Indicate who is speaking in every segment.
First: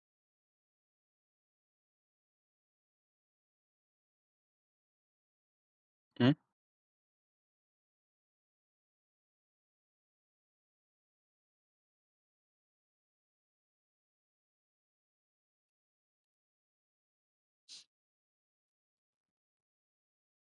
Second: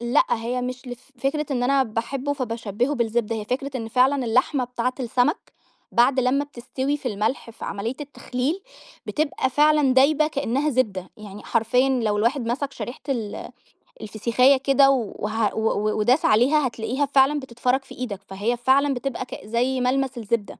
Speaker 1: لأ هي مش ل فكرة إن أنا باحبه فبشبهُه بالزبدة، هي فكرة إن فعلًا اللحمة بتاعة السمك بعد
Speaker 2: إمم.
Speaker 1: لمّا بتستوي في الملح، في عملية التخليل بتبقى فعلًا دايبة كأنها زبدة، يعني حرفيًا لو الواحد مسك شريحة ال الفسيخاية كده، و وه وداس عليها هتلاقيها فعلًا بتتفرَط في إيدك، فهي فعلًا بتبقى ك زي ملمس الزبدة.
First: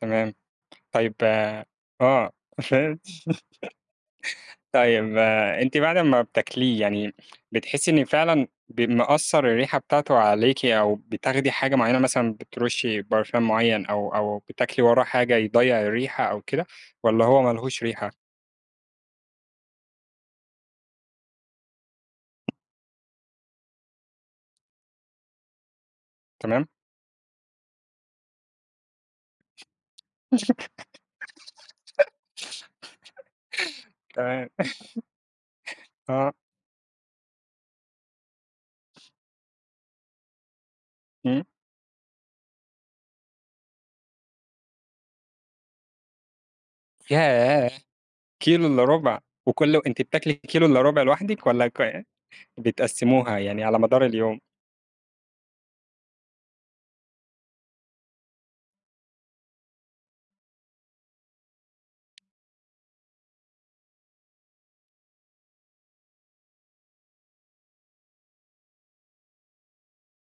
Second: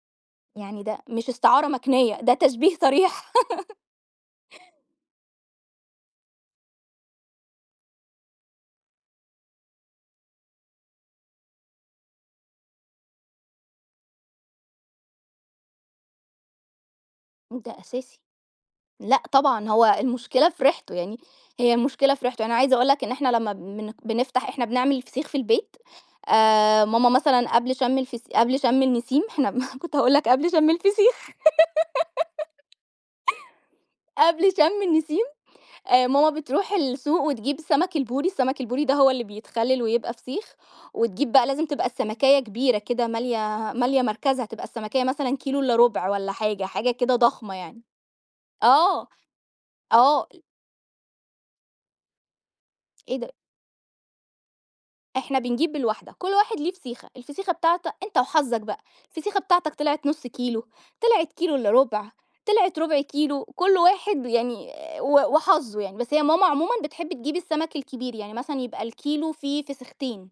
Speaker 2: تمام،
Speaker 1: يعني ده
Speaker 2: طيّب،
Speaker 1: مش
Speaker 2: آآ،
Speaker 1: استعارة مكنية،
Speaker 2: آه
Speaker 1: ده تشبيه
Speaker 2: فهمت،
Speaker 1: صريح
Speaker 2: طيّب، آآ، أنتِ بعد امّا بتاكليه، يعني بتحسي إن فعلًا ب مأثّر الريحة بتاعتُه عليكِ، أو بتاخدي حاجة معيّنة مثلًا بترشي برفان معيّن، أو أو بتاكلي وراه حاجة يضيّع الريحة أو كده، والَّا هو ما
Speaker 1: ده
Speaker 2: لهوش ريحة؟
Speaker 1: أساسي، لأ طبعًا هو المشكلة في ريحتُه، يعني هي المشكلة في ريحتُه أنا عايزة أقول لك إن إحنا لمّا بن بنفتح إحنا بنعمل فسيخ في البيت
Speaker 2: تمام.
Speaker 1: آآ، ماما مثلًا قبل شم الفس قبل شم النسيم إحنا كنت هاقول لك قبل شم الفسيخ.
Speaker 2: تمام.
Speaker 1: قبل شم
Speaker 2: آه.
Speaker 1: النسيم آآ، ماما
Speaker 2: آه.
Speaker 1: بتروح السوق وتجيب سمك البوري، السمك البوري ده هو اللي بيتخلِّل ويبقى فسيخ، وتجيب
Speaker 2: إمم.
Speaker 1: بقى لازم تبقى السمكاية كبيرة كده مالية، مالية مركزها تبقى السمكاية مثلًا كيلو إلّا رُبع والَّا حاجة، حاجة كده ضخمة
Speaker 2: ياه!
Speaker 1: يعني.
Speaker 2: كيلو إلّا
Speaker 1: آه،
Speaker 2: رُبع! وكُلّ أنتِ
Speaker 1: آه.
Speaker 2: بتاكلي الكيلو إلّا رُبع لوحدِك، والَّا ك
Speaker 1: إيه ده!
Speaker 2: بتقسّموها يعني على مدار اليوم؟
Speaker 1: إحنا بنجيب بالواحدة، كل واحد ليه فسيخة، الفسيخة بتاعتك أنت وحظك بقى، الفسيخة بتاعتك طلعت نُصّ كيلو، طلعت كيلو إلّا رُبع، طلعت ربع كيلو، كل واحد يعني و وحظُه يعني، بس هي ماما عمومًا بتحب تجيب السمك الكبير، يعني مثلًا يبقى الكيلو فيه فسيختين.